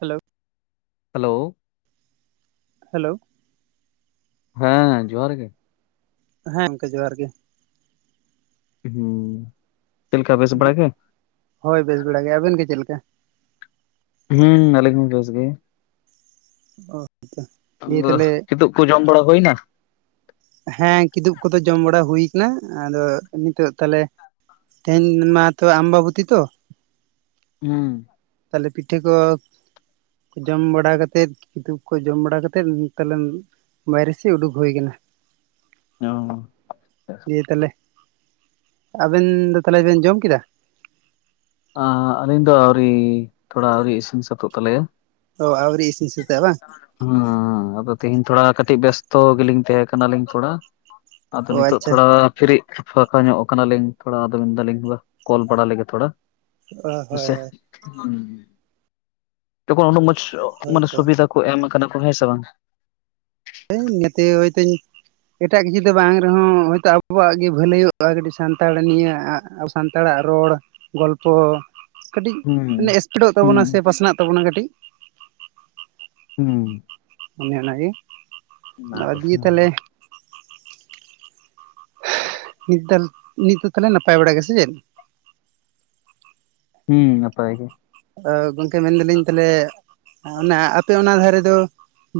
Hello hello hello ᱦᱮᱸ ᱡᱚᱦᱟᱨ ᱜᱮ᱾ ᱦᱮᱸ ᱜᱚᱝᱠᱮ ᱡᱚᱦᱟᱨ ᱜᱮ᱾ ᱦᱩᱸ ᱪᱮᱞᱮᱠᱟ ᱵᱮᱥ ᱵᱟᱲᱟᱜ ᱜᱮ? ᱦᱳᱭ ᱵᱮᱥ ᱵᱮᱲᱟ ᱜᱮ ᱟᱵᱮᱱ ᱜᱮ ᱪᱮᱫ ᱞᱮᱠᱟ? ᱦᱩᱸ ᱟᱞᱤᱧ ᱵᱮᱥ ᱜᱮ᱾ ᱚ ᱟᱪᱪᱷᱟ᱾ ᱟᱫᱚ ᱠᱤᱛᱩ ᱠᱚ ᱡᱚᱢ ᱵᱟᱲᱟ ᱦᱩᱭᱱᱟ? ᱦᱮᱸ ᱠᱤᱫᱩᱵ ᱠᱚᱫᱚ ᱡᱚᱢ ᱵᱟᱲᱟ ᱦᱩᱭᱩ ᱱᱟ ᱟᱫᱚ ᱱᱤᱛᱚᱜ ᱛᱟᱞᱦᱮ ᱛᱮᱦᱮᱧ ᱢᱟ ᱛᱚ ᱟᱢᱵᱟᱵᱩᱛᱤ ᱛᱚ ᱦᱩᱸ ᱛᱟᱞᱮ ᱯᱤᱴᱷᱟᱹ ᱠᱚ ᱡᱚᱢ ᱵᱟᱲᱟ ᱠᱟᱛᱮᱫ ᱠᱫᱩᱜ ᱠᱚ ᱡᱚᱢ ᱵᱟᱲᱟ ᱠᱟᱛᱮᱫ ᱱᱚᱱᱛᱮ ᱵᱟᱭᱨᱮᱥᱮᱜ ᱩᱰᱩᱠ ᱦᱩᱭ ᱠᱟᱱᱟ ᱚ ᱫᱤᱭᱮ ᱛᱟᱞᱦᱮ ᱟᱵᱮᱱ ᱫᱚ ᱛᱟᱞᱦᱮ ᱵᱮᱱ ᱡᱚᱢ ᱠᱮᱫᱟ? ᱟᱞᱤᱧ ᱫᱚ ᱟᱹᱣᱨᱤ ᱛᱷᱚᱲᱟ ᱟᱹᱣᱨᱤ ᱤᱥᱤᱱ ᱥᱟᱹᱛᱚᱜ ᱛᱟᱞᱮᱭᱟ ᱚ ᱟᱣᱨᱤ ᱤᱥᱤᱱ ᱥᱟᱛ ᱚᱜ-ᱟ ᱵᱟᱝ ᱦᱮᱸ ᱟᱫᱚ ᱛᱮᱦᱤᱧ ᱛᱷᱚᱲᱟ ᱠᱟᱹᱴᱤᱡ ᱵᱮᱥᱛᱚ ᱜᱮᱞᱤᱧ ᱛᱮᱦᱮᱸ ᱠᱟᱱᱟ ᱞᱤᱧ ᱛᱷᱚᱲᱟ ᱟᱫᱚ ᱚ ᱱᱤᱛᱚᱜ ᱟᱪᱪᱷᱟ ᱛᱷᱚᱲᱟ ᱯᱷᱤᱨᱤ ᱯᱷᱟᱠᱟ ᱧᱚᱜ ᱠᱟᱱᱟᱞᱤᱧ ᱛᱷᱚᱲᱟ ᱟᱫᱚ ᱢᱮᱱᱫᱟᱞᱤᱧ ᱵᱟᱦ ᱠᱚᱞ ᱵᱟᱲᱟ ᱞᱮᱜᱮ ᱛᱷᱚᱲᱟ ᱚ ᱦᱳᱭ ᱥᱮ ᱦᱳᱭ ᱛᱚᱠᱷᱚᱱ ᱩᱱᱟᱹᱜ ᱢᱚᱡ ᱦᱳᱭ ᱢᱟᱱᱮ ᱛᱚ ᱥᱩᱵᱤᱫᱟ ᱠᱚ ᱮᱢ ᱠᱟᱱᱟ ᱠᱚ ᱦᱮᱸ ᱥᱮ ᱵᱟᱝ ᱦᱮᱸ ᱱᱮᱛᱮᱭᱚ ᱦᱚᱭᱛᱮᱧ ᱮᱴᱟᱜ ᱠᱤᱪᱷᱩ ᱫᱚ ᱵᱟᱝ ᱨᱮᱦᱚᱸᱦᱚᱭᱛᱚ ᱟᱵᱚᱣᱟᱜ ᱜᱮ ᱵᱷᱟᱹᱞᱟᱹᱭ ᱚᱜᱼᱟ ᱠᱟᱹᱴᱤᱡ ᱥᱟᱱᱛᱟᱲ ᱱᱤᱭᱟᱹ ᱟᱜ ᱥᱟᱱᱛᱟᱲ-ᱟᱜ ᱨᱚᱲ ᱜᱚᱞᱯᱷᱚ ᱠᱟᱹᱴᱤᱡ ᱦᱩᱸ ᱢᱟᱱᱮ ᱮᱥᱯᱤᱴᱚᱜ ᱛᱟᱵᱚᱱᱟ ᱦᱩᱸ ᱥᱮ ᱯᱟᱥᱱᱟᱜ ᱛᱟᱵᱚᱱᱟ ᱠᱟᱹᱴᱤᱡ ᱚᱱᱮ ᱚᱱᱟ ᱜᱮ ᱟᱪᱷᱟ ᱱᱤᱛ ᱛᱟᱞ ᱱᱤᱛ ᱫᱚ ᱛᱟᱦᱞᱮ ᱱᱟᱯᱟᱭ ᱵᱟᱲᱟᱭ ᱜᱮ? ᱥᱮ ᱪᱮᱫ ᱦᱩᱸ ᱱᱟᱯᱟᱭ ᱜᱮ ᱜᱚᱝᱠᱮ ᱢᱮᱱᱫᱟᱞᱤᱧ ᱛᱟᱦᱚᱞᱮ ᱚᱱᱟ ᱟᱯᱮ ᱚᱱᱟ ᱫᱷᱟᱨᱮ ᱫᱚ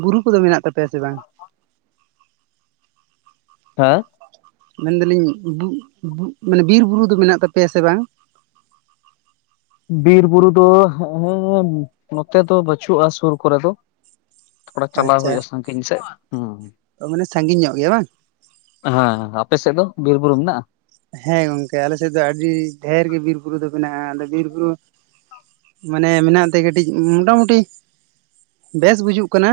ᱵᱩᱨᱩ ᱠᱚᱫᱚ ᱢᱮᱱᱟᱜ ᱛᱟᱯᱮᱭᱟ ᱥᱮ ᱵᱟᱝ? [unintelligible] ᱦᱮᱸ ᱢᱮᱱᱫᱟᱞᱤᱧ ᱵᱩᱜ ᱢᱟᱱᱮ ᱵᱤᱨ ᱵᱩᱨᱩ ᱫᱚ ᱢᱮᱱᱟᱜ ᱛᱟᱯᱮᱭᱟ ᱥᱮ ᱵᱟᱝ? ᱵᱤᱨ ᱵᱩᱨᱩ ᱫᱚ ᱦᱮᱸ ᱩᱸ ᱱᱚᱛᱮ ᱫᱚ ᱵᱟᱹᱪᱩᱜᱼᱟ ᱥᱩᱨ ᱠᱚᱨᱮ ᱫᱚ ᱛᱷᱚᱲᱟ ᱪᱟᱞᱟᱣ ᱦᱩᱭᱩᱜᱼᱟ ᱥᱟᱺᱜᱤᱧ ᱥᱮᱫ ᱦᱩᱸ ᱚ ᱢᱟᱱᱮ ᱥᱟᱺᱜᱤᱧ ᱧᱚᱜ ᱜᱮᱭᱟ ᱵᱟᱝ ᱦᱮᱸ ᱟᱯᱮ ᱥᱮᱫ ᱫᱚ ᱵᱤᱨ ᱵᱩᱨᱩ ᱢᱮᱱᱟᱜᱼᱟ? ᱦᱮᱸ ᱜᱚᱝᱠᱮ ᱟᱞᱮ ᱥᱮᱫ ᱫᱚ ᱟᱹᱰᱤ ᱰᱷᱮᱨ ᱜᱮ ᱵᱤᱨ ᱵᱩᱨᱩ ᱫᱚ ᱢᱮᱱᱟᱜᱼᱟ ᱟᱫᱚ ᱵᱤᱨ ᱵᱩᱨᱩ ᱢᱟᱱᱮ ᱢᱮᱱᱟᱜ ᱛᱮ ᱠᱟᱹᱴᱤᱡ ᱢᱚᱴᱟᱢᱩᱴᱤ ᱵᱮᱥ ᱵᱩᱡᱩᱜ ᱠᱟᱱᱟ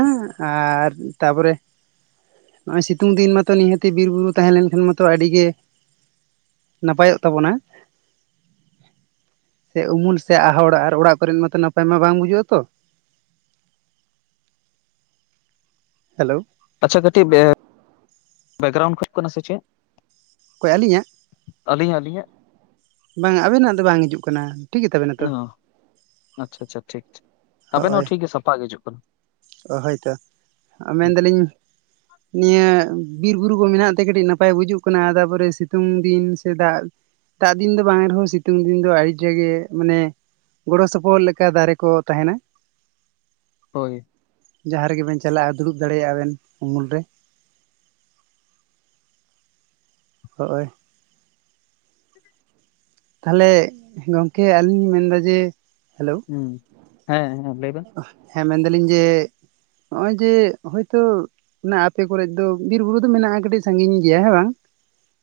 ᱟᱨ ᱛᱟᱯᱚᱨᱮ ᱱᱚᱜ ᱚᱭ ᱥᱤᱛᱩᱝ ᱫᱤᱱ ᱢᱟᱛᱚ ᱱᱤᱦᱟᱹᱛᱤ ᱵᱤᱨ ᱵᱩᱨᱩ ᱛᱟᱦᱮᱸ ᱞᱮᱱᱠᱷᱟᱱ ᱢᱟᱛᱚ ᱟᱹᱰᱤ ᱜᱮ ᱱᱟᱯᱟᱭ-ᱚᱜ ᱛᱟᱵᱚᱱᱟ ᱥᱮ ᱩᱢᱩᱞ ᱥᱮ ᱟᱦᱚᱲ ᱟᱨ ᱚᱲᱟᱜ ᱠᱚᱨᱮᱱ ᱢᱟᱛᱚ ᱱᱟᱯᱟᱭ ᱢᱟ ᱵᱟᱝ ᱵᱩᱡᱩᱜᱼᱟ ᱛᱚ ᱦᱮᱞᱳ ᱟᱪᱪᱷᱟ ᱠᱟᱹᱴᱤᱡ ᱵᱮ ᱵᱮᱠᱜᱨᱩᱱ ᱠᱷᱩ ᱠᱟᱱᱟ ᱥᱮ ᱪᱮᱫ? ᱚᱠᱚᱭ ᱟᱹᱞᱤᱧ-ᱟᱜ? ᱟᱞᱤᱧ-ᱟᱜ ᱟᱞᱤᱧ-ᱟᱜ ᱵᱟᱝ-ᱟ ᱟᱵᱤᱱ-ᱟᱜ ᱫᱚ ᱵᱟᱝ ᱦᱤᱡᱩᱜ ᱠᱟᱱᱟ ᱴᱷᱤᱠ ᱜᱮᱛᱟᱵᱮᱱᱟ ᱚ ᱛᱚ ᱟᱪᱪᱷᱟ ᱟᱪᱪᱷᱟ ᱴᱷᱤᱠ ᱠᱦᱤ ᱟᱵᱮᱱ ᱦᱳᱭ ᱦᱚᱸ ᱴᱷᱤᱠᱜᱮ ᱥᱟᱯᱟ ᱜᱮ ᱦᱤᱡᱩᱜ ᱠᱟᱱᱟ, ᱦᱳᱭᱛᱚ ᱦᱩᱸ ᱢᱮᱱᱫᱟᱞᱤᱧ ᱱᱤᱭᱟᱹ ᱵᱤᱨ ᱵᱩᱨᱩ ᱠᱚ ᱢᱮᱱᱟᱜ ᱛᱮ ᱠᱟᱹᱴᱤᱡ ᱱᱟᱯᱟᱭ ᱵᱩᱡᱩᱜ ᱠᱟᱱᱟ ᱛᱟᱯᱚᱨᱮ ᱥᱤᱛᱩᱝ ᱫᱤᱱ ᱥᱮ ᱫᱟᱜᱽ ᱫᱟᱜᱽ ᱫᱤᱱ ᱫᱚ ᱵᱟᱝ ᱨᱮᱦᱚᱸ ᱥᱤᱛᱩᱝ ᱫᱤᱱ ᱫᱚ ᱟᱹᱰᱤ ᱡᱟᱭᱜᱮ ᱢᱟᱱᱮ ᱜᱚᱲᱚ ᱥᱚᱯᱚᱦᱚᱫ ᱞᱮᱠᱟ ᱫᱟᱨᱮ ᱠᱚ ᱛᱟᱦᱮᱱᱟ ᱦᱳᱭ ᱡᱟᱦᱟ ᱨᱮᱜᱮᱵᱮᱱ ᱪᱟᱞᱟᱜᱼᱟ ᱫᱩᱲᱩᱵ ᱫᱟᱲᱮᱭᱟᱜᱼᱟ ᱵᱮᱱ ᱩᱢᱩᱞ ᱨᱮ ᱦᱚᱜᱼᱳᱭ ᱛᱟᱦᱚᱞᱮ ᱜᱚᱝᱠᱮ ᱟᱹᱞᱤᱧ ᱞᱤᱧ ᱢᱮᱱᱫᱟ ᱡᱮ, ᱦᱮᱞᱳ᱾ ᱦᱩᱸ ᱦᱮᱸ ᱞᱟᱹᱭ ᱵᱮᱱ᱾ ᱦᱮᱸ ᱢᱮᱱᱫᱟᱞᱤᱧ ᱡᱮ ᱦᱚᱜᱼᱚᱭ ᱡᱮ ᱦᱚᱭ ᱛᱚ ᱱᱟ ᱟᱯᱮ ᱠᱚᱨᱮᱫ ᱫᱚ ᱵᱤᱨ ᱵᱩᱨᱩ ᱫᱚ ᱢᱮᱱᱟᱜᱼᱟ ᱠᱟᱹᱴᱤᱡ ᱥᱟᱺᱜᱤᱧ ᱜᱮᱭᱟ ᱦᱮᱸ ᱵᱟᱝ᱾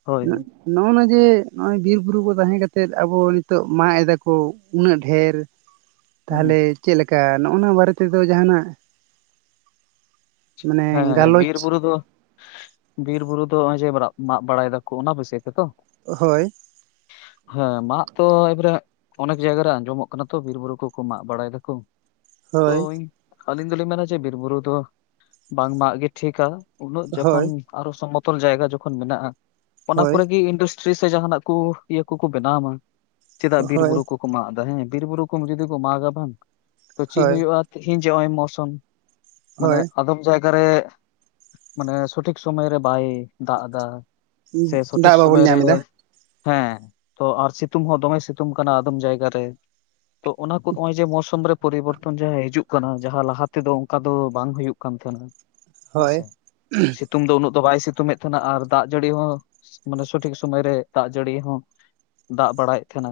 ᱦᱳᱭ ᱦᱳᱭ ᱱᱚᱜ ᱱᱟ ᱡᱮ ᱱᱚᱭ ᱵᱤᱨ ᱵᱩᱨᱩ ᱠᱚ ᱛᱟᱦᱮᱸ ᱠᱮᱛᱮᱫ ᱟᱵᱚ ᱱᱤᱛᱚᱜ ᱢᱟᱜ ᱮᱫᱟ ᱠᱚ ᱩᱱᱟᱹᱜ ᱰᱷᱮᱨ᱾ ᱦᱩᱸ ᱛᱟᱦᱮᱞᱮ ᱪᱮᱫ ᱞᱮᱠᱟ ᱱᱚᱜ ᱱᱟ ᱵᱟᱨᱮ ᱛᱮᱫᱚ ᱡᱟᱦᱟᱱᱟᱜ ᱢᱟᱱᱮ ᱦᱮᱸ ᱜᱟᱞᱚᱪ ᱵᱤᱨ ᱵᱩᱨᱩ ᱫᱚ ᱵᱤᱨ ᱵᱩᱨᱩ ᱫᱚ ᱦᱚᱜᱼᱚᱭ ᱡᱮ ᱵᱟᱨᱟᱜ ᱢᱟᱜ ᱵᱟᱲᱟᱭ ᱫᱟᱠᱚ ᱚᱱᱟ [unintelligible] ᱜᱮᱛᱚ᱾ ᱦᱳᱭ᱾ [inaudible] ᱦᱮᱸ ᱢᱟᱜ ᱛᱚ ᱮᱵᱟᱨᱮ ᱚᱱᱮᱠ ᱡᱟᱭᱜᱟ ᱨᱮ ᱟᱸᱧᱡᱚᱢᱚᱜ ᱠᱟᱱᱟ ᱛᱚ ᱵᱤᱨ ᱵᱩᱨᱩ ᱠᱚᱠᱚ ᱢᱟᱜ ᱵᱟᱲᱟᱭ ᱫᱟᱠᱚ᱾ ᱛᱚ ᱦᱳᱭ ᱤᱧ ᱫᱚᱞᱤᱧ ᱢᱮᱱᱟ ᱪᱮ ᱵᱤᱨ ᱵᱩᱨᱩ ᱫᱚ ᱵᱟᱝ ᱢᱟᱜ ᱜᱮ ᱴᱷᱤᱠᱠᱟ ᱩᱱᱟᱹᱜ ᱡᱚᱠᱷᱚᱱ ᱦᱳᱭ ᱟᱨᱚ ᱥᱚᱢᱚᱛᱚᱞ ᱡᱟᱭᱜᱟ ᱡᱚᱠᱷᱚᱱ ᱢᱮᱱᱟᱜᱼᱟ᱾ ᱚᱱᱟ ᱦᱳᱭ ᱠᱚᱨᱮ ᱜᱮ ᱤᱱᱰᱟᱥᱴᱨᱤ ᱥᱮ ᱡᱟᱦᱟᱱᱟᱜ ᱠᱩ ᱤᱭᱟᱹ ᱠᱩᱠᱩ ᱵᱮᱱᱟᱣ ᱢᱟ ᱪᱮᱫᱟᱜ ᱵᱤᱨ ᱦᱳᱭ ᱵᱩᱨᱩ ᱠᱩ ᱠᱚ ᱢᱟᱜ ᱫᱟ ᱦᱮᱸ ᱵᱤᱨ ᱵᱩᱨᱩ ᱠᱚᱢ ᱡᱩᱫᱤ ᱠᱚ ᱢᱟᱜᱟ ᱵᱟᱝ ᱛᱚ ᱪᱤᱜ ᱦᱳᱭ ᱦᱩᱭᱩᱜᱼᱟ ᱛᱤᱦᱤᱧ ᱡᱮ ᱱᱚᱜᱼᱚᱭ ᱢᱚᱣᱥᱚᱢ ᱢᱟᱱᱮ ᱦᱳᱭ ᱟᱫᱚᱢ ᱠᱟ ᱨᱮ ᱢᱟᱱᱮ ᱥᱚᱴᱷᱤᱠ ᱥᱚᱢᱚᱭ ᱨᱮ ᱵᱟᱭ ᱫᱟᱜ ᱫᱟ᱾ ᱥᱮ ᱥᱚᱴᱷᱤᱠ ᱫᱟᱜ ᱵᱟᱵᱚᱱ ᱥᱚᱢᱚᱭ ᱨᱮ ᱧᱟᱢ ᱮᱫᱟ ᱦᱮᱸ ᱛᱚ ᱟᱨ ᱥᱤᱛᱩᱝ ᱦᱚᱸ ᱫᱚᱢᱮ ᱥᱤᱛᱩᱝ ᱠᱟᱱᱟ ᱟᱫᱚᱢ ᱡᱟᱭᱜᱟ ᱨᱮ᱾ ᱛᱚ ᱚᱱᱟ ᱠᱚ ᱚᱜᱼᱚᱭ ᱡᱮ ᱢᱳᱣᱥᱚᱢ ᱨᱮ ᱯᱚᱨᱤᱵᱚᱨᱛᱚᱱ ᱡᱟᱦᱟᱸ ᱦᱤᱡᱩᱜ ᱠᱟᱱᱟ ᱡᱟᱦᱟᱸ ᱞᱟᱦᱟ ᱛᱮᱫᱚ ᱚᱝᱠᱟ ᱫᱚ ᱵᱟᱝ ᱦᱩᱭᱩᱜ᱾ [unintelligible] ᱦᱮᱸ ᱦᱳᱭ ᱥᱮ ᱥᱮᱛ ᱛᱩᱝ ᱫᱚ ᱩᱱᱟᱹᱜ ᱫᱚ ᱵᱟᱭ ᱥᱤᱛᱩᱢ ᱮᱫ ᱛᱟᱦᱮᱱᱟ ᱟᱨ ᱫᱟᱜ ᱡᱟᱹᱲᱤ ᱦᱚᱸ ᱢᱟᱱᱮ ᱥᱚᱴᱷᱤᱠ ᱥᱚᱢᱚᱭ ᱨᱮ ᱫᱟᱜ ᱡᱟᱹᱲᱤ ᱦᱚᱸ ᱫᱟᱜ ᱵᱟᱲᱟᱭᱮᱜ ᱛᱟᱦᱮᱱᱟ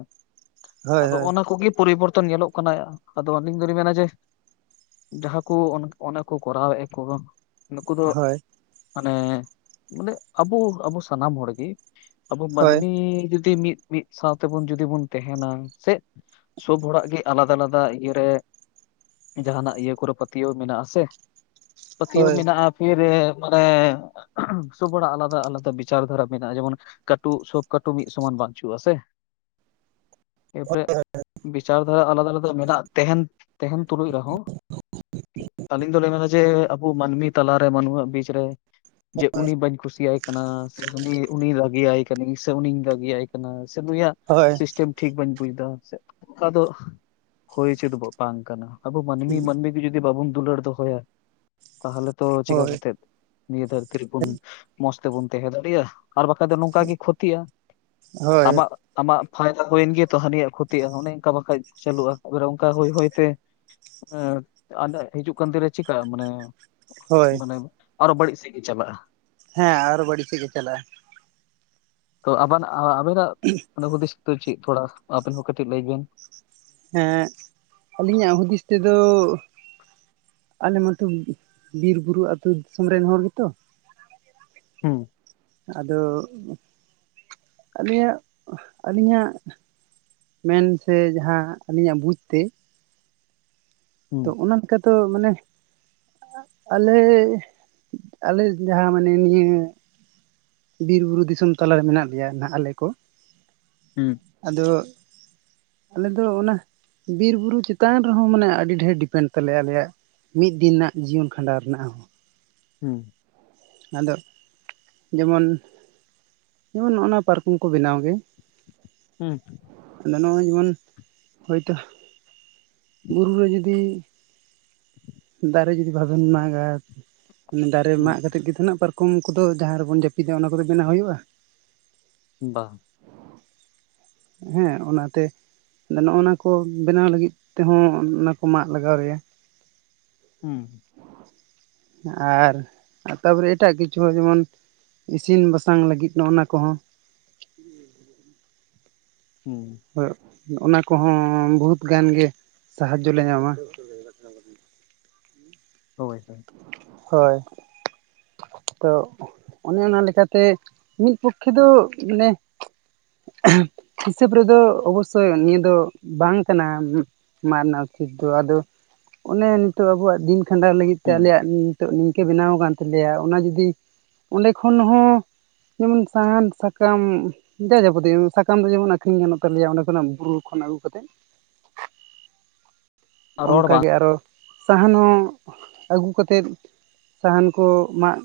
ᱦᱳᱭ ᱟᱫᱚ ᱦᱳᱭ ᱚᱱᱟ ᱠᱚᱜᱤ ᱯᱚᱨᱤᱵᱚᱨᱛᱚᱱ ᱧᱮᱞᱚᱜ ᱠᱟᱱᱟ ᱟᱫᱚ ᱟᱹᱞᱤᱧ ᱫᱚᱞᱤ ᱢᱮᱱᱟ ᱡᱮ ᱡᱟᱦᱟᱸ ᱠᱩ ᱚᱱᱮᱠ ᱚᱱᱟ ᱠᱚ ᱠᱚᱨᱟᱣᱮᱜ ᱠᱩᱦᱚ ᱱᱩᱠᱩ ᱫᱚ ᱦᱳᱭ ᱢᱟᱱᱮ ᱢᱟᱱᱮ ᱟᱵᱚ ᱟᱵᱚ ᱥᱟᱱᱟᱢ ᱦᱚᱲ ᱜᱮ ᱟᱵᱚ ᱦᱳᱭ ᱢᱟᱹᱱᱢᱤ ᱡᱩᱫᱤ ᱢᱤᱫ ᱢᱤᱫ ᱥᱟᱶ ᱛᱮᱵᱚᱱ ᱡᱩᱫᱤ ᱵᱚᱱ ᱛᱟᱦᱮᱱᱟ ᱥᱮᱜᱽ, ᱥᱳᱵ ᱚᱲᱟᱜ ᱜᱮ ᱟᱞᱟᱫᱟ ᱟᱞᱟᱫᱟ ᱤᱭᱟᱹ ᱨᱮ ᱡᱟᱦᱟᱱᱟᱜ ᱤᱭᱟᱹ ᱠᱚᱨᱮ ᱯᱟᱹᱛᱭᱟᱹᱣ ᱢᱮᱱᱟᱜᱼᱟ ᱥᱮ ᱯᱟᱹᱛᱭᱟᱹᱣ ᱦᱳᱭ ᱢᱮᱱᱟᱜᱼᱟ ᱯᱷᱤᱨ ᱢᱟᱱᱮ ᱥᱳᱵ ᱦᱚᱲᱟᱜ ᱟᱞᱟᱫᱟ ᱟᱞᱟᱫᱟ ᱵᱤᱪᱟᱨ ᱫᱷᱟᱨᱟ ᱢᱮᱱᱟᱜᱼᱟ ᱡᱮᱢᱚᱱ ᱠᱟᱹᱴᱩᱵ ᱥᱚᱵ ᱠᱟᱹᱴᱩᱵ ᱢᱤᱫ ᱥᱚᱢᱟᱱ ᱵᱟᱪᱩᱜᱼᱟ ᱥᱮ ᱮ ᱯᱮ ᱵᱤᱪᱟᱨ ᱫᱷᱟᱨᱟ ᱟᱞᱟᱫᱟ ᱟᱞᱟᱫᱟ ᱢᱮᱱᱟᱜ ᱛᱮᱦᱮᱱ ᱛᱮᱦᱮᱱ ᱛᱩᱞᱩᱡ ᱨᱮᱦᱚᱸ ᱟᱹᱞᱤᱧ ᱫᱚᱞᱮ ᱢᱮᱱᱟ ᱡᱮ ᱟᱵᱚ ᱢᱟᱹᱱᱢᱤ ᱛᱟᱞᱟ ᱨᱮ ᱢᱟᱹᱱᱣᱟᱜ ᱵᱤᱪ ᱨᱮ ᱡᱮ ᱩᱱᱤ ᱵᱟᱹᱧ ᱠᱩᱥᱤᱟᱭ ᱠᱟᱱᱟ ᱥᱮ ᱦᱟᱱᱤ ᱩᱱᱤ ᱨᱟᱹᱜᱮ ᱭᱟᱭ ᱠᱟᱹᱱᱟᱹᱧ ᱥᱮ ᱩᱱᱤ ᱨᱟᱹᱜᱤᱭᱟᱭ ᱠᱟᱱᱟ ᱥᱮ ᱱᱩᱭᱟᱜ ᱦᱳᱭ ᱥᱤᱥᱴᱮᱢ ᱴᱷᱤᱠ ᱵᱟᱹᱧ ᱵᱩᱡ ᱫᱟ ᱥᱮ ᱚᱠᱟ ᱫᱚ ᱦᱩᱭ ᱩᱪᱤᱫ ᱵᱟᱹ ᱵᱟᱝ ᱠᱟᱱᱟ ᱟᱵᱚ ᱢᱟᱹᱱᱢᱤ-ᱢᱟᱹᱱᱢᱤ ᱡᱩᱫᱤ ᱵᱟᱵᱚᱱ ᱫᱩᱞᱟᱹᱲ ᱫᱚᱦᱚᱭᱟ ᱛᱟᱦᱚᱞᱮ ᱛᱚ ᱪᱮᱠᱟ ᱦᱳᱭ ᱠᱟᱛᱮᱜ ᱱᱤᱭᱟᱹ ᱫᱷᱟᱹᱨᱛᱤ ᱨᱮᱵᱩᱱ ᱢᱚᱸᱡᱽ ᱛᱮᱵᱚᱱ ᱛᱮᱦᱮᱸ ᱫᱟᱲᱮᱭᱟᱜᱼᱟ᱾ ᱟᱨ ᱵᱟᱠᱷᱟᱡ ᱫᱚ ᱱᱚᱝᱠᱟ ᱜᱮ ᱠᱷᱚᱛᱤᱜᱼᱟ ᱦᱳᱭ ᱟᱢᱟᱜ ᱟᱢᱟᱜ ᱯᱷᱟᱭᱫᱟ ᱜᱮ ᱛᱚ ᱦᱟᱹᱱᱤᱭᱟᱜ ᱠᱷᱚᱛᱤᱜᱼᱟ, ᱚᱱᱮ ᱮᱝᱠᱟ ᱵᱟᱠᱷᱟᱡ ᱪᱟᱹᱞᱩᱜᱼᱟ ᱮᱵᱟᱨᱮ ᱚᱝᱠᱟ ᱦᱳᱭ ᱦᱳᱭ ᱛᱮ ᱮ ᱟᱞᱮ ᱦᱤᱡᱩᱜ ᱠᱟᱱ ᱫᱤᱱ ᱨᱮ ᱪᱤᱠᱟᱹᱜᱼᱟ ᱢᱟᱱᱮ ᱦᱳᱭ ᱢᱟᱱᱮ ᱟᱨᱚ ᱵᱟᱹᱲᱤᱡ ᱥᱮᱜ ᱜᱤ ᱪᱟᱞᱟᱜᱼᱟ᱾ ᱦᱮᱸ ᱟᱨᱚ ᱵᱟᱹᱲᱤᱡ ᱥᱮᱜ ᱜᱮ ᱪᱟᱞᱟᱜᱼᱟ᱾ ᱛᱚ ᱟᱵᱟᱱ ᱟ ᱟᱵᱮᱱ ᱟᱜ [unintelligible] ᱚᱱᱟ ᱠᱚᱫᱤᱥ ᱫᱚ ᱪᱤᱫ ᱛᱷᱚᱲᱟ ᱟᱵᱮᱱ ᱦᱚᱸ ᱠᱟᱹᱴᱤᱡ ᱞᱟᱹᱭ ᱵᱮᱱ᱾ ᱦᱮᱸ ᱟᱹᱞᱤᱧᱟᱜ ᱦᱩᱫᱤᱥ ᱛᱮᱫᱚ ᱟᱞᱮ ᱢᱟᱛᱚ ᱵᱤᱨ ᱵᱩᱨᱩ ᱟᱹᱛᱳ ᱫᱤᱥᱚᱢ ᱨᱮᱱ ᱦᱚᱲ ᱜᱮᱛᱚ᱾ ᱦᱩᱸ᱾ ᱟᱫᱚ ᱟᱞᱮᱭᱟᱜ ᱟᱹᱞᱤᱧᱟᱜ ᱢᱮᱱ ᱥᱮ ᱡᱟᱦᱟᱸ ᱟᱹᱞᱤᱧᱟᱜ ᱵᱩᱡᱽ ᱛᱮ᱾ ᱛᱚ ᱦᱩᱸ ᱚᱱᱟ ᱞᱮᱠᱟᱛᱚ ᱢᱟᱱᱮ ᱟᱞᱮ, ᱟᱞᱮ ᱡᱟᱦᱟᱸ ᱢᱟᱱᱮ ᱱᱤᱭᱟᱹ ᱵᱤᱨ ᱵᱩᱨᱩ ᱫᱤᱥᱚᱢ ᱛᱟᱞᱟ ᱨᱮ ᱢᱮᱱᱟᱜ ᱞᱮᱭᱟ ᱱᱟᱦᱟᱜ ᱟᱞᱮ ᱠᱚ ᱦᱩᱸ ᱟᱫᱚ ᱟᱞᱮᱚ ᱚᱱᱟ ᱵᱤᱨ ᱵᱩᱨᱩ ᱪᱮᱛᱟᱱ ᱨᱮᱦᱚᱸ ᱢᱟᱱᱮ ᱟᱹᱰᱤ ᱰᱷᱮᱨ ᱰᱤᱯᱮᱱᱰ ᱛᱟᱞᱮᱭᱟ ᱟᱞᱮᱭᱟᱜ ᱢᱤᱫ ᱫᱤᱱ ᱨᱮᱱᱟᱜ ᱡᱤᱭᱚᱱ ᱠᱷᱟᱸᱰᱟᱣ ᱨᱮᱱᱟᱜ ᱦᱚᱸ᱾ ᱦᱩᱸ ᱟᱫᱚ ᱡᱮᱢᱚᱱ ᱡᱮᱢᱚᱱ ᱱᱚᱜ ᱱᱚᱣᱟ ᱯᱟᱨᱠᱚᱢ ᱠᱚ ᱵᱮᱱᱟᱣ ᱜᱮ᱾ ᱦᱩᱸ ᱟᱫᱚ ᱱᱚᱜᱼᱚᱭ ᱡᱮᱢᱚᱱ ᱦᱚᱭᱛᱚ, ᱵᱩᱨᱩ ᱨᱮ ᱡᱩᱫᱤ ᱫᱟᱨᱮ ᱡᱩᱫᱤ ᱵᱟᱵᱮᱱ ᱢᱟᱜᱟ, ᱫᱟᱨᱮ ᱢᱟᱜ ᱠᱟᱛᱮᱜ ᱜᱮ ᱛᱚ ᱱᱟᱜ ᱯᱟᱨ- ᱠᱚᱢ ᱠᱚᱫᱚ ᱡᱟᱦᱟᱸ ᱨᱮᱵᱚᱱ ᱡᱟᱹᱯᱤᱫᱟ ᱚᱱᱟ ᱠᱚᱫᱚ ᱵᱮᱱᱟᱣ ᱦᱩᱭᱩᱜᱼᱟ᱾ ᱵᱟ᱾ ᱦᱮᱸ ᱚᱱᱟᱛᱮ ᱟᱫᱚ ᱱᱚᱜ-ᱱᱟ ᱠᱚ ᱵᱮᱱᱟᱣ ᱞᱟᱹᱜᱤᱫ ᱛᱮᱦᱚᱸ ᱚᱱᱟ ᱠᱚ ᱢᱟᱜ ᱞᱟᱜᱟᱣ ᱞᱮᱭᱟ᱾ ᱦᱩᱸ ᱟᱨ ᱛᱟᱯᱚᱨᱮ ᱮᱴᱟᱜ ᱠᱤᱪᱷᱩ ᱡᱮᱢᱚᱱ ᱤᱥᱤᱱ ᱵᱟᱥᱟᱝ ᱞᱟᱹᱜᱤᱫ ᱱᱚᱜᱼᱱᱟ ᱠᱚᱦᱚᱸ᱾ ᱦᱩᱸ ᱚᱱᱟ ᱠᱚᱦᱚᱸ ᱵᱚᱦᱩᱛ ᱜᱟᱱ ᱜᱮ ᱥᱟᱦᱟᱡᱡᱚ ᱞᱮ ᱧᱟᱢᱟ᱾ ᱦᱳᱭ ᱦᱳᱭ᱾ ᱦᱳᱭ ᱛᱚ ᱚᱱᱮ ᱚᱱᱟ ᱞᱮᱠᱟᱛᱮ ᱢᱤᱫ ᱯᱚᱠᱠᱷᱮ ᱫᱚ ᱢᱟᱱᱮ ᱦᱤᱥᱟᱹᱵ ᱨᱮᱫᱚ ᱚᱵᱚᱥᱥᱳᱭ ᱱᱤᱭᱟᱹ ᱫᱚ ᱵᱟᱝ ᱠᱟᱱᱟ, ᱢᱟᱜ ᱨᱮᱱᱟᱜ ᱩᱪᱤᱛ ᱫᱚ ᱟᱫᱚ ᱚᱱᱮ ᱱᱤᱛᱚᱜ ᱟᱵᱚᱣᱟᱜ ᱫᱤᱱ ᱠᱷᱟᱸᱰᱟᱣ ᱞᱟᱹᱜᱤᱫ ᱛᱮ ᱦᱩᱸ ᱟᱞᱮᱭᱟᱜ ᱱᱤᱛᱚᱜ ᱱᱤᱝᱠᱟᱹ ᱵᱮᱱᱟᱣ ᱟᱠᱟᱱ ᱛᱟᱞᱮᱭᱟ ᱚᱱᱟ ᱡᱩᱫᱤ ᱚᱸᱰᱮ ᱠᱷᱚᱱ ᱦᱚᱸ ᱡᱮᱢᱚᱱ ᱥᱟᱦᱟᱱ, ᱥᱟᱠᱟᱢ ᱡᱟ ᱡᱟᱵᱚᱛᱤᱭᱚ ᱥᱟᱠᱟᱢ ᱫᱚ ᱡᱮᱢᱚᱱ ᱟᱹᱠᱷᱨᱤᱧ ᱜᱟᱱᱚᱜ ᱛᱟᱞᱮᱭᱟ ᱚᱸᱰᱮ ᱠᱷᱚᱱᱟᱜ ᱵᱩᱨᱩ ᱠᱷᱚᱱ ᱟᱹᱜᱩ ᱠᱟᱛᱮᱫ, ᱨᱚᱲ ᱵᱟᱝ ᱚᱱᱠᱟᱜᱮ ᱟᱨᱚ ᱥᱟᱦᱟᱱ ᱦᱚᱸ ᱟᱹᱜᱩ ᱠᱟᱛᱮᱫ ᱥᱟᱦᱟᱱ ᱠᱚ ᱢᱟᱜ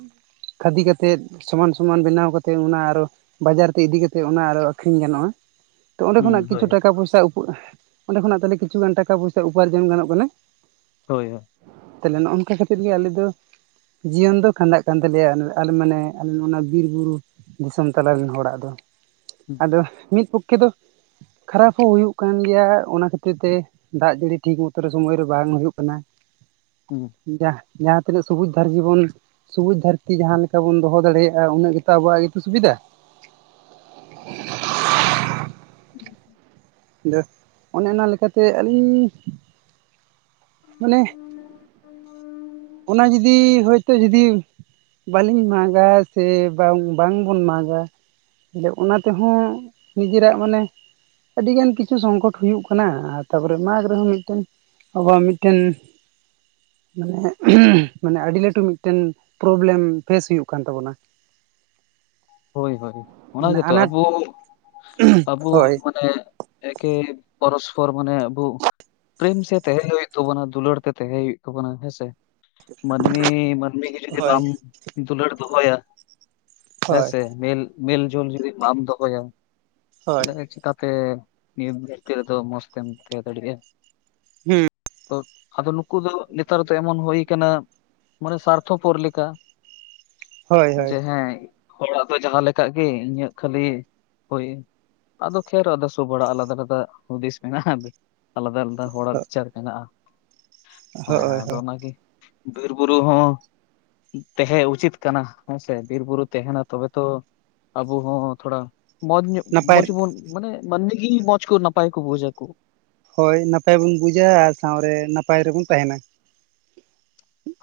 ᱠᱷᱟᱫᱤ ᱠᱟᱛᱮᱫ ᱥᱚᱢᱟᱱ ᱥᱚᱢᱟᱱ ᱵᱮᱱᱟᱣ ᱠᱟᱛᱮᱫ ᱚᱱᱟ ᱟᱨᱚ ᱵᱟᱡᱟᱨ ᱛᱮ ᱤᱫᱤᱠᱟᱛᱮᱫ ᱚᱱᱟ ᱟᱨᱚ ᱟᱹᱠᱷᱨᱤᱧ ᱜᱟᱱᱚᱜᱼᱟ᱾ ᱛᱚ ᱚᱸᱰᱮ ᱦᱩᱸ ᱠᱷᱚᱱᱟᱜ ᱠᱤᱷᱩ ᱦᱳᱭ ᱴᱟᱠᱟ ᱯᱚᱭᱥᱟ ᱩᱟ, ᱚᱸᱰᱮ ᱠᱷᱚᱱᱟᱜ ᱛᱟᱦᱚᱞᱮ ᱠᱤᱪᱷᱩ ᱜᱟᱱ ᱴᱟᱠᱟ ᱯᱚᱭᱥᱟ ᱩᱯᱟᱨᱡᱚᱱ ᱜᱟᱱᱚᱜ ᱠᱟᱱᱟ᱾ ᱦᱳᱭ ᱛᱟᱦᱚᱞᱮ ᱱᱚᱜᱼᱱᱚᱝ ᱠᱟ ᱠᱟᱛᱮᱫ ᱜᱮ ᱟᱞᱮ ᱫᱚ, ᱡᱤᱭᱚᱱ ᱫᱚ ᱠᱷᱟᱸᱰᱟᱜ ᱠᱟᱱ ᱛᱟᱞᱮᱭᱟ ᱟᱞᱮ ᱢᱟᱱᱮ ᱟᱞᱮ ᱚᱱᱟ ᱵᱤᱨ ᱵᱩᱨᱩ, ᱫᱤᱥᱚᱢ ᱛᱟᱞᱟ ᱨᱮᱱ ᱦᱚᱲᱟᱜ ᱫᱚ᱾ ᱟᱫᱚ ᱢᱤᱫ ᱯᱚᱠᱠᱷᱮ ᱫᱚ, ᱠᱷᱟᱨᱟᱯ ᱦᱚᱸ ᱦᱩᱭᱩᱜ ᱠᱟᱱ ᱜᱮᱭᱟ ᱚᱱᱟ ᱠᱷᱟᱹᱛᱤᱨ ᱛᱮ ᱫᱟᱜ ᱡᱟᱹᱲᱤ ᱴᱷᱤᱠ ᱢᱚᱛᱚ ᱨᱮ ᱥᱳᱢᱚᱭ ᱨᱮ ᱵᱟᱝ ᱦᱩᱭᱩᱜ ᱠᱟᱱᱟ᱾ ᱦᱩᱸ ᱡᱟ ᱡᱟᱦᱟᱸ ᱛᱤᱱᱟᱹᱜ ᱥᱩᱵᱩᱡ ᱫᱷᱟᱨ ᱡᱤᱵᱚᱱ ᱥᱩᱵᱩᱡ ᱫᱷᱟᱹᱨᱛᱤ ᱡᱟᱦᱟᱸ ᱞᱮᱠᱟ ᱵᱚᱱ ᱫᱚᱦᱚ ᱫᱟᱲᱮᱭᱟᱜᱼᱟ ᱩᱱᱟᱹᱜ ᱜᱮᱛᱚ ᱟᱵᱚᱣᱟᱜ ᱜᱮᱛᱚ ᱥᱩᱵᱤᱫᱷᱟ᱾ [inaudible] ᱵᱮ ᱚᱱᱮ ᱚᱱᱟ ᱞᱮᱠᱟᱛᱮ ᱟᱹᱞᱤᱧ ᱢᱟᱱᱮ ᱚᱱᱟ ᱡᱩᱫᱤ ᱦᱚᱭᱛᱳ ᱡᱩᱫᱤ, ᱵᱟᱞᱤᱧ ᱢᱟᱜᱟ ᱥᱮ ᱵᱟᱝ, ᱵᱟᱝᱵᱚᱱ ᱢᱟᱜᱟ᱾ ᱟᱫᱚ ᱚᱱᱟ ᱛᱮᱦᱚᱸ ᱱᱤᱡᱮᱨᱟᱜ ᱢᱟᱱᱮ ᱟᱹᱰᱤ ᱜᱟᱱ ᱠᱤᱪᱷᱩ ᱥᱚᱝᱠᱚᱴ ᱦᱩᱭᱩᱜ ᱠᱟᱱᱟ, ᱛᱟᱯᱚᱨᱮ ᱢᱟᱜ ᱨᱮᱦᱚᱸ ᱢᱤᱫᱴᱮᱱ ᱟᱵᱚᱣᱟᱜ ᱢᱤᱫᱴᱮᱱ ᱢᱟᱱᱮ, ᱢᱟᱱᱮ ᱟᱹᱰᱤ ᱞᱟᱹᱴᱩ ᱢᱤᱫᱴᱮᱱ ᱯᱨᱚᱵᱞᱮᱢ ᱯᱷᱮᱥ ᱦᱩᱭᱩᱜ ᱠᱟᱱ ᱛᱟᱵᱳᱱᱟ᱾ ᱦᱳᱭ ᱦᱳᱭ ᱚᱱᱟ ᱢᱟᱱᱮ ᱜᱮᱛᱚ ᱟᱱᱟᱴ ᱟᱵᱚ, ᱟᱵᱚ ᱦᱳᱭ ᱮ ᱮᱠᱤ ᱯᱚᱨᱚᱥᱯᱚᱨ ᱢᱟᱱᱮ ᱟᱵᱩ ᱯᱨᱮᱢ ᱥᱮ ᱛᱮᱦᱮᱸ ᱦᱩᱭᱩᱜ ᱛᱟᱵᱚᱱᱟ, ᱫᱩᱞᱟᱹᱲ ᱛᱮ ᱛᱮᱦᱮᱸ ᱦᱩᱭᱩᱜ ᱛᱟᱵᱳᱱᱟ ᱦᱮᱸᱥᱮ, ᱢᱟᱹᱱᱢᱤ ᱢᱟᱹᱱᱢᱤ ᱜᱮ ᱡᱩᱫᱤ ᱦᱳᱭ ᱵᱟᱢ ᱫᱩᱞᱟᱹᱲ ᱫᱚᱦᱚᱭᱟ ᱾ ᱦᱳᱭ ᱦᱮᱸᱥᱮ ᱢᱮ ᱢᱮᱞ ᱡᱳᱞ ᱡᱩᱫᱤ ᱵᱟᱢ ᱫᱚᱦᱚᱭᱟ ᱦᱳᱭ ᱛᱟᱦᱚᱞᱮ ᱪᱤᱠᱟᱛᱮ ᱱᱤᱛᱚᱜ ᱵᱷᱤᱛᱤᱨ ᱨᱮᱫᱚ ᱢᱚᱡᱽ ᱛᱮᱢ ᱛᱟᱦᱮᱸᱫᱟᱲᱮᱣᱟᱜᱼᱟ ᱾ ᱦᱩᱸ ᱛᱚᱸ ᱟᱫᱚ ᱱᱩᱠᱩ ᱫᱚ ᱱᱮᱛᱟᱨ ᱫᱚ ᱮᱢᱚᱱ ᱦᱩᱭᱩ ᱟᱠᱟᱱᱟ ᱢᱟᱱᱮ ᱥᱟᱨᱛᱷᱚ ᱯᱚᱨ ᱞᱮᱠᱟ ᱾ ᱦᱳᱭ ᱦᱳᱭ ᱡᱮ ᱦᱮᱸ ᱦᱚᱲᱟᱜ ᱫᱚ ᱡᱟᱦᱟᱸ ᱞᱮᱠᱟ ᱜᱮ ᱤᱧᱟᱹᱜ ᱠᱷᱟᱹᱞᱤ ᱦᱳᱭ ᱾ ᱟᱫᱚ ᱠᱷᱮᱨ ᱟᱫᱚ ᱥᱚᱵᱲᱟᱜ ᱟᱞᱟᱫᱟ ᱟᱞᱟᱫᱟ ᱦᱩᱫᱤᱥ ᱢᱮᱱᱟᱜᱼᱟ ᱟᱞᱟᱫᱟ ᱟᱞᱟᱫᱟ ᱾ ᱦᱚᱲᱟᱜ ᱵᱤᱪᱟᱨ ᱢᱮᱱᱟᱜᱼᱟ ᱦᱮᱸ ᱦᱳᱭ ᱟᱫᱚ ᱦᱳᱭ ᱚᱱᱟᱜᱮ ᱵᱤᱨ ᱵᱩᱨᱩ ᱦᱚᱸ ᱛᱟᱦᱮᱸ ᱩᱪᱤᱛ ᱠᱟᱱᱟ ᱦᱮᱸᱥᱮ ᱵᱤᱨ ᱵᱩᱨᱩ ᱛᱟᱦᱮᱱᱟ ᱛᱚᱵᱮ ᱛᱚ ᱟᱵᱚ ᱦᱚᱸ ᱛᱷᱚᱲᱟ ᱢᱚᱸᱡᱽ ᱧᱚᱜ ᱱᱟᱯᱟᱭ ᱢᱚᱸᱡᱽ ᱵᱚᱱ ᱢᱟᱱᱮ ᱢᱟᱱᱢᱤ ᱜᱮ ᱢᱚᱡᱽ ᱠᱚ ᱱᱟᱯᱟᱭ ᱠᱚ ᱵᱩᱡᱟ ᱠᱚ ᱾ ᱦᱳᱭ ᱱᱟᱯᱟᱭ ᱵᱚᱱ ᱵᱩᱡᱟ ᱟᱨ ᱥᱟᱶ ᱨᱮ ᱱᱟᱯᱟᱭ ᱨᱮᱵᱚᱱ ᱛᱟᱦᱮᱱᱟ ᱾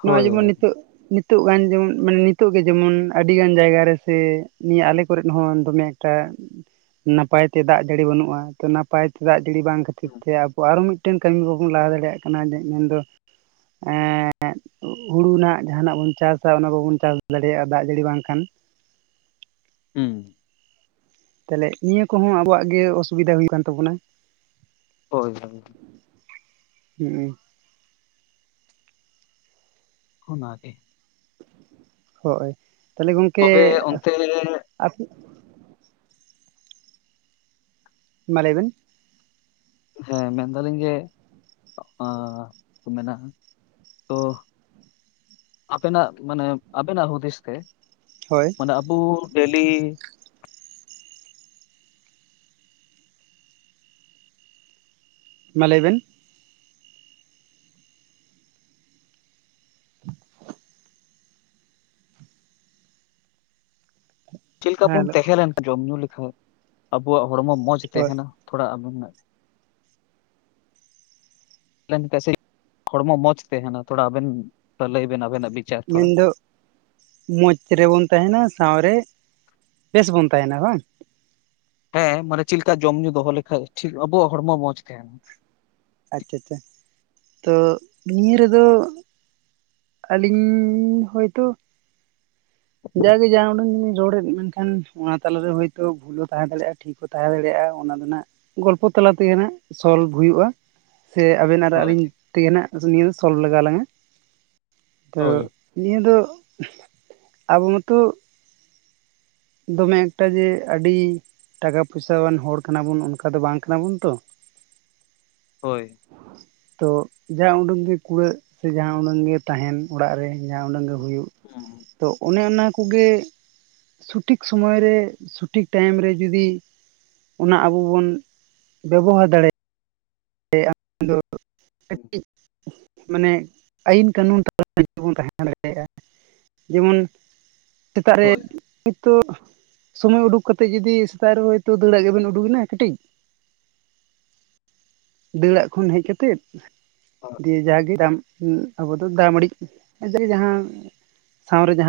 ᱱᱚᱜᱼᱚᱭ ᱦᱳᱭ ᱡᱮᱢᱚᱱ ᱦᱳᱭ ᱱᱤᱛᱚᱜ ᱱᱤᱛ ᱱᱤᱛᱚᱜ ᱜᱟᱱ ᱡᱮᱢᱚᱱ ᱢᱟᱱᱮ ᱱᱤᱛᱚᱜ ᱜᱮ ᱡᱮᱢᱚᱱ ᱟᱹᱰᱤ ᱜᱟᱱ ᱡᱟᱭᱜᱟ ᱨᱮ ᱥᱮ ᱱᱤᱭᱟᱹ ᱟᱞᱮ ᱠᱚᱨᱜ ᱦᱚᱸ ᱫᱚᱢᱮ ᱮᱠᱴᱟ ᱱᱟᱯᱟᱭᱛᱮ ᱫᱟᱜ ᱡᱟᱹᱲᱤ ᱵᱟᱹᱱᱩᱜᱼᱟ ᱛᱚ ᱱᱟᱯᱟᱭᱛᱮ ᱫᱟᱜ ᱡᱟᱹᱲᱤ ᱵᱟᱝ ᱠᱷᱟᱹᱛᱤᱨ ᱛᱮ ᱟ ᱟᱨᱚ ᱢᱤᱫ ᱢᱤᱫᱴᱮᱱ ᱠᱟᱹᱢᱤ ᱠᱚᱵᱚᱱ ᱞᱟᱦᱟ ᱫᱟᱲᱮᱭᱟᱜ ᱠᱟᱱᱟ ᱢᱮᱱᱫᱚ ᱮᱸ [inaudible] ᱦᱩᱲᱩ ᱨᱮᱱᱟᱜ ᱡᱟᱦᱟᱱᱟᱜ ᱵᱚᱱ ᱪᱟᱥᱟ ᱚᱱᱟ ᱵᱟᱵᱚᱱ ᱪᱟᱥ ᱫᱟᱲᱮᱭᱟᱜᱼᱟ ᱫᱟᱜ ᱡᱟᱹᱲᱤ ᱵᱟᱝᱠᱷᱟᱱ ᱾ ᱦᱩᱸ ᱛᱟᱦᱚᱞᱮ ᱱᱤᱭᱟᱹ ᱠᱚᱦᱚᱸ ᱟᱵᱚᱣᱟᱜ ᱜᱮ ᱚᱥᱩᱵᱤᱫᱟ ᱦᱩᱭᱩᱜ ᱠᱟᱱ ᱛᱟᱵᱚᱱᱟ ᱾ ᱦᱳᱭ ᱦᱮᱸ [unintelligible] ᱦᱮᱸ ᱚᱱᱟ ᱜᱮ ᱦᱳᱭ ᱛᱟᱦᱚᱞᱮ ᱜᱚᱝᱠᱮ ᱛᱚᱵᱮ ᱚᱱᱛᱮ ᱟ [unintelligible] ᱢᱟ ᱞᱟᱹᱭᱵᱮᱱ ᱦᱮᱸ ᱢᱮᱱᱫᱟᱞᱤᱧ ᱡᱮ ᱦᱚᱼᱚ ᱢᱮᱱᱟ᱾ ᱛᱚ ᱟᱯᱮᱱᱟᱜ ᱢᱟᱱᱮ ᱟᱵᱮᱱᱟᱜ ᱦᱩᱫᱤᱥ ᱛᱮ? ᱦᱳᱭ ᱟᱵᱚ ᱰᱮᱞᱤ ᱢᱟ ᱞᱟᱹᱭ ᱵᱮᱱ [unintelligible] ᱪᱮᱫ ᱞᱮᱠᱟ ᱵᱚᱱ ᱦᱮᱸ ᱛᱟᱦᱮᱸ ᱞᱮᱱ ᱠᱷ ᱡᱚᱢ ᱧᱩ ᱞᱮᱠᱷᱷᱟ ᱟᱵᱚᱣᱟᱜ ᱦᱚᱲᱢᱚ ᱢᱚᱸᱡᱽ ᱦᱳᱭ ᱛᱟᱦᱮᱱᱟ ᱛᱷᱚᱲᱟ ᱟᱵᱚ [inaudible] ᱠᱷᱟᱱ ᱥᱮ ᱦᱚᱲᱢᱚ ᱢᱚᱡᱽ ᱛᱟᱦᱮᱱᱟ ᱛᱷᱚᱲᱟ ᱟᱵᱮᱱ ᱞᱟᱹᱭ ᱵᱮᱱ ᱟᱵᱮᱱᱟᱜ ᱵᱤᱪᱟᱨ ᱛᱷᱚᱲᱟ ᱢᱮᱱ ᱫᱚ [unintelligible] ᱢᱚᱸᱡᱽ ᱨᱮᱵᱚᱱ ᱛᱟᱦᱮᱱᱟ ᱥᱟᱶ ᱨᱮ ᱵᱮᱥ ᱵᱚᱱ ᱛᱟᱦᱮᱱᱟ ᱵᱟᱝ ᱾ ᱦᱮᱸ ᱢᱟᱱᱮ ᱪᱮᱫ ᱞᱮᱠᱟ ᱡᱚᱢ ᱧᱩ ᱫᱚᱦᱚ ᱞᱮᱠᱷᱟᱡ ᱟᱵᱚᱣᱟᱜ ᱦᱚᱲᱢᱚ ᱢᱚᱸᱡᱽ ᱛᱟᱦᱮᱱᱟ ᱾ ᱟᱪᱪᱷᱟ ᱟᱪᱪᱷᱟ ᱛᱚ ᱱᱤᱭᱟᱹ ᱨᱮᱫᱚ ᱟᱹᱞᱤᱧ ᱦᱚᱭᱛᱳ ᱡᱟᱜᱮ ᱡᱟ ᱩᱰᱟᱝ ᱫᱚᱞᱤᱧ ᱨᱚᱲᱮᱫ ᱢᱮᱱᱠᱷᱟᱱ ᱚᱱᱟ ᱛᱟᱞᱟᱨᱮ ᱦᱳᱭᱛᱚ ᱵᱷᱩᱞ ᱦᱚᱸ ᱛᱟᱦᱮᱸ ᱫᱟᱲᱮᱭᱟᱜᱼᱟ ᱴᱷᱤᱠ ᱦᱚᱸ ᱛᱟᱦᱮᱸ ᱫᱟᱲᱮᱭᱟᱜᱼᱟ ᱚᱱᱟ ᱨᱮᱱᱟᱜ ᱜᱚᱞᱯᱚ ᱛᱟᱞᱟ ᱛᱮᱜᱮ ᱱᱟᱜ ᱥᱚᱞᱵᱷ ᱦᱩᱭᱩᱜᱭᱳᱼᱟ ᱾ ᱥᱮ ᱟᱵᱮᱱ ᱟᱨ ᱦᱳᱭ ᱟᱹᱞᱤᱧ ᱛᱮᱜᱮ ᱱᱟᱦᱟᱜ ᱱᱤᱭᱟᱹ ᱥᱚᱞᱵᱷ ᱞᱟᱜᱟᱣ ᱟᱞᱤᱧᱟ ᱛᱚ᱾ ᱦᱳᱭ ᱱᱤᱭᱟᱹ ᱫᱚ ᱟᱵᱚ ᱢᱟᱛᱚ ᱫᱚᱢᱮ ᱮᱠᱴᱟ ᱡᱮ ᱟᱹᱰᱤ ᱴᱟᱠᱟ ᱯᱚᱭᱥᱟᱣᱟᱱ ᱦᱚᱲ ᱠᱟᱱᱟ ᱵᱚᱱ ᱚᱱᱠᱟ ᱫᱚ ᱵᱟᱝ ᱠᱟᱱᱟ ᱵᱚᱱ ᱛᱚ? ᱦᱳᱭ ᱛᱚ ᱡᱟ ᱩᱰᱩᱝ ᱜᱮ ᱠᱩᱲᱟᱹᱜ ᱥᱮ ᱡᱟᱦᱟᱸ ᱩᱰᱟᱹᱝ ᱜᱮ ᱛᱟᱦᱮᱱ ᱚᱲᱟᱜ ᱨᱮ ᱡᱟᱦᱟᱸ ᱩᱰᱟᱝ ᱜᱮ ᱦᱩᱭᱩᱜ ᱦᱩᱸ ᱛᱚ ᱚᱱᱮ ᱚᱱᱟ ᱠᱚᱜᱮ ᱥᱚᱴᱷᱤᱠ ᱥᱚᱢᱚᱭ ᱨᱮ ᱥᱚᱴᱷᱤᱠ ᱴᱟᱭᱤᱢ ᱨᱮ ᱡᱩᱫᱤ ᱚᱱᱟ ᱟᱵᱚ ᱵᱚᱱ ᱵᱮᱵᱚᱦᱟᱨ ᱫᱟᱲᱮᱭᱟᱜᱼᱟ ᱾ ᱮ ᱟᱢ ᱫᱚ ᱠᱟᱹᱴᱤᱡ ᱢᱟᱱᱮ ᱟᱹᱭᱤᱱ ᱠᱟᱹᱱᱩᱱ ᱛ [unintelligible] ᱟ ᱵᱚᱱ ᱛᱟᱦᱮᱸ ᱫᱟᱲᱮᱭᱟᱜᱼᱟ ᱡᱮᱢᱚᱱ ᱥᱮᱛᱟᱜ ᱨᱮ᱾ ᱦᱳᱭ ᱛᱚ ᱥᱳᱢᱳᱭ ᱩᱰᱩᱠ ᱠᱟᱛᱮᱜ ᱡᱩᱫᱤ ᱥᱮᱛᱟᱜ ᱨᱮ ᱦᱚᱭᱛᱳ ᱫᱟᱹᱲᱟᱜ ᱜᱮᱵᱮᱱ ᱩᱰᱩᱠᱮᱱᱟ ᱠᱟᱹᱴᱤᱡ᱾ ᱫᱟᱹᱲᱲᱟᱜ ᱠᱷᱚᱱ ᱦᱮᱡ ᱠᱟᱛᱮᱜ ᱦᱳᱭ ᱫᱤ [unintelligible] ᱭᱮ ᱡᱟᱜᱮ ᱵᱟᱢ ᱟᱵᱚ ᱫᱚ ᱫᱟᱜ ᱢᱟᱹᱲᱤ [unintelligible] ᱡᱟᱦᱟᱸ ᱥᱟᱶᱨᱮ ᱡᱟᱦᱟᱸ